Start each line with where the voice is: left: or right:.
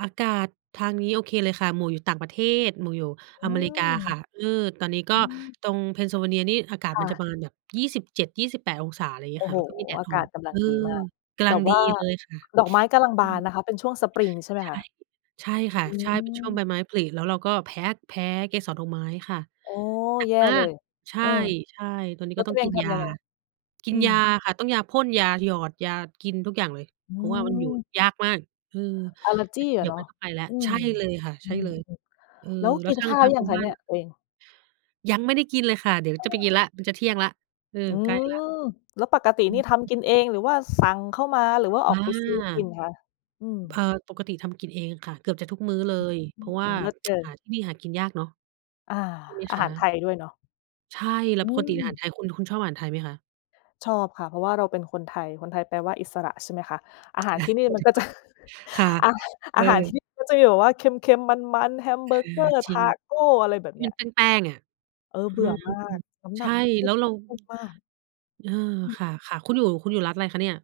right: อากาศทางนี้โอเคเลยค่ะ หมวกอยู่ต่างประเทศ หมวกอยู่
left: อื
right: อเมริ
left: ม
right: กาค่ะ เออ ตอนนี้ก
left: อื
right: ็
left: ม
right: ตรง Pennsylvania นี่อากาศ
left: ค
right: ม
left: ่
right: ันจ
left: ะ
right: ะประมาณแบบ 27-28°C อะไรอย่างเง
left: โ
right: ี
left: อ
right: ้ย
left: ้
right: ค
left: โ
right: ่ะ
left: ฮ
right: แล้วก็มีแดด
left: อา
right: ออ
left: ก
right: ก
left: าศกำลั
right: เอ
left: ง
right: อ
left: ดีมาก
right: กำ
left: แ
right: ล
left: บ
right: ัง
left: บว
right: ดี
left: ่า
right: เลยค่ะ
left: ดอกไม้กำลัง
right: อ
left: บ
right: ื
left: านน
right: ม
left: ะคะ เป็นช่วงสปริงใช่ไหม
right: ใช
left: ค
right: ่
left: ะ?
right: ใช่ค
left: อื
right: ่ะ ใช่เป็นช่วงใบ
left: ม
right: ไม้ผลิ แล้วเราก็แพ้ แพ้เกสรดอกไม้ค่ะ
left: โอ้
right: หนั
left: แ
right: ก
left: ย่
right: มา
left: เล
right: ก
left: ย
right: ใช
left: เ
right: ่
left: ออ
right: ใช่ ตอนนี้
left: แล้ว
right: ก็
left: ต
right: ต
left: ั
right: ้อ
left: ว
right: ง
left: เอ
right: ก
left: ง
right: ิน
left: ท
right: ย
left: ำย
right: า
left: ังไง?
right: กิ
left: อื
right: นยา
left: ม
right: ค่ะ ต้องยาพ่น ยาหยอด ยากินทุกอย่างเลย
left: อื
right: เพราะว่ามันอยู่
left: ม
right: ยากมาก เออ
left: Allergy อ
right: เด
left: ะ
right: ี๋ย
left: เ
right: ว
left: นาะ
right: ต้องไปแล้ว
left: อื
right: ใช
left: ม
right: ่เลยค่ะ
left: อ
right: ใ
left: ื
right: ช่
left: ม
right: เลย เออ
left: ๆ แล้ว
right: แล
left: ก
right: ้
left: ิ
right: ว
left: น
right: ทา
left: ข
right: ง
left: ้าว
right: ท
left: ห
right: า
left: รื
right: ง
left: อย
right: ค
left: ั
right: ุ
left: ง
right: ณ
left: ค
right: บ
left: ะ
right: ้า
left: เน
right: น
left: ี่ย
right: น่ะ
left: ตัวเอง?
right: ยังไม่ได้กินเลยค่ะ เดี๋ยว
left: อ้า
right: จ
left: ว
right: ะ
left: เห
right: ไ
left: ร
right: ปกิน
left: อ?
right: แล้ว มันจะเที่ยงแล้ว เออ
left: อื
right: ใกล้แล้
left: ม
right: ว
left: แล้วปกติ
right: อ
left: นี่
right: ื
left: ทำก
right: ม
left: ินเอง หรือว่าสั่งเข้ามา หรือว่าอ
right: อ
left: อ
right: า
left: กไปซื้อกินคะ? อื
right: เอ
left: ม
right: อ ปกติทำกินเองค่ะ เกือบจะทุกมื้อเลย
left: อ
right: เ
left: ื
right: พรา
left: ม
right: ะว่า
left: เลิศเกิ
right: หา
left: น
right: ที่นี่หากินยากเนาะ
left: อา
right: ใช่ไหม
left: อา
right: ค
left: ห
right: ะ?
left: ารไทยด้วยเนาะ
right: ใช่ แล
left: อ
right: ้ว
left: ื
right: ปกติอาหาร
left: ม
right: ไทย คุณ คุณชอบอาหารไทยไหมคะ?
left: ชอบค่ะ เพราะว่าเราเป็นคนไทย คนไทยแปลว่าอิสระ ใช่ไหมคะ อาหารที่นี่มันก็จะ
right: [unintelligible] ค่ะ
left: อา
right: เ
left: อ
right: อ
left: าหารที่
right: อ
left: นี่มันก็จะมีแบบว่าเค็ม ๆ มัน ๆ แฮมเบ
right: ค
left: อร์
right: ่ะ
left: เกอร์
right: จ
left: ต
right: ริ
left: า
right: ง
left: โก อะไรแบบ
right: ท
left: เ
right: ี
left: นี
right: ่
left: ้ย
right: เป็นแป้ง ๆ เนี่ย
left: เออ
right: อื
left: เบื่อ
right: ม
left: มาก น้ำห
right: ใช
left: นั
right: ่
left: กขึ้
right: แล
left: น
right: ้วเ
left: แ
right: ร
left: บ
right: า
left: บพุ่งมาก
right: เออ
left: อืม
right: ค่ะ ค่ะ คุณอยู่ คุณอยู่รัฐอะไรคะเนี่ย?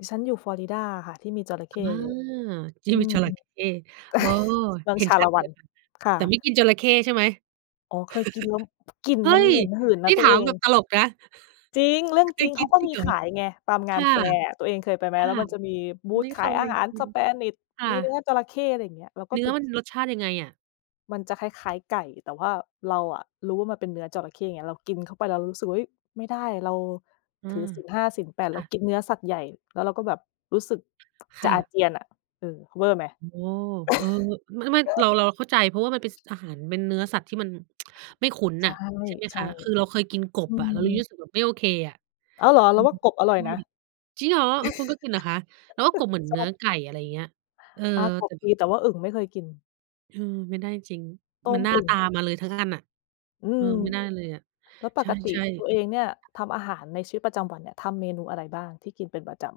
left: ดิฉันอยู่ Florida ค่ะ ที่มีจระเข
right: อา
left: ้เยอะ
right: ท
left: ๆ
right: ี
left: อ
right: ่
left: ื
right: มี
left: ม
right: จระเข้ โอ้!
left: เมือง
right: เห็
left: ช
right: น
left: า
right: ช
left: ล
right: ั
left: ะ
right: ด
left: ว
right: เ
left: ั
right: ล
left: น
right: ยค่ะ
left: ค่
right: แต่
left: ะ
right: ไม่กินจระเข้ใช่ไหม?
left: อ๋อ เคยกินแล้ว กลิ่น
right: เฮ้
left: มัน
right: ย
left: เหม็นหืนน
right: น
left: ะ
right: ี่
left: ตั
right: ถ
left: ว
right: า
left: เอ
right: มแ
left: ง
right: บบตลกนะ
left: จริง เรื่อง
right: เค
left: จริ
right: ย
left: ง เ
right: ก
left: ข
right: ิ
left: า
right: น
left: ก็
right: จริ
left: มี
right: งเหร
left: ข
right: อ?
left: ายไง ตามง
right: ค
left: าน
right: ่ะ
left: แฟร์อะ ตัวเองเคยไปไหม?
right: ค
left: แ
right: ่
left: ล้
right: ะ
left: วมันจะมีบู
right: ไ
left: ท
right: ม่
left: ข
right: เ
left: า
right: ค
left: ยอา
right: ย
left: หาร
right: อืม
left: Spanish
right: ค่
left: มีเนื้
right: ะ
left: อจระเข้ อะไรอย่างเงี้ย แล้วก็
right: เนื้
left: ค
right: อ
left: ือ
right: มันรสชาติยังไงอะ?
left: มันจะ คล้าย ๆ ไก่ แต่ว่าเราอะรู้ว่า มันเป็นเนื้อจระเข้ไง เรากินเข้าไปแล้วรู้สึกว่า เฮ้ย ไม่ได้ เรา
right: อื
left: ถือ
right: ม
left: ศีล 5 ศีล 8
right: ค
left: เร
right: ่
left: า
right: ะ
left: กินเนื้อสัตว์ใหญ่ แล้วเราก็แบบรู้สึก
right: ค
left: จะ
right: ่
left: อา
right: ะ
left: เจียนอะ เออ เวอร์ไหม?
right: อ๋อ เออ ไม่ ๆ เรา เราเข้าใจ เพราะว่า มันเป็นอาหารเป็นเนื้อสัตว์ที่มัน ไม่คุ้น
left: ใช
right: น่ะ
left: ่
right: ใช่ไหม
left: ใช
right: ค
left: ่
right: ะ คือเราเคยกินก
left: อ
right: บ
left: ื
right: อะ เรายัง
left: ม
right: รู้สึกแบบไม่โอเคอะ
left: อ้าว เหรอ?
right: อ
left: เร
right: ื
left: าว่
right: ม
left: ากบอ
right: ใ
left: ร
right: ช
left: ่อย
right: ่
left: นะ
right: จริงเหรอ? เออ คุณก็กินเหรอคะ? แล้วก็กบเหมือน
left: ช
right: เน
left: อ
right: ื้อ
left: บ
right: ไก่ อะไรอย่างเงี้ย เออ
left: อา ก
right: แต
left: บ
right: ่
left: ดี แต่ว่าอึ่งไม่เคยกิน
right: เออ ไม่ได้จริง
left: ต้
right: ๆ มัน
left: ม
right: หน้า
left: อึ่ง
right: ตามาเลยทั้งอันน่ะ
left: อื
right: เออ
left: ม
right: ไม่ได้เลยอะ
left: แล้วป
right: ใ
left: กติ
right: ช่
left: ตัวเอง
right: ๆ
left: เนี่ยทำอาหารในชีวิตประจำวันเนี่ย ทำเมนูอะไรบ้าง ที่กินเป็นประจำ?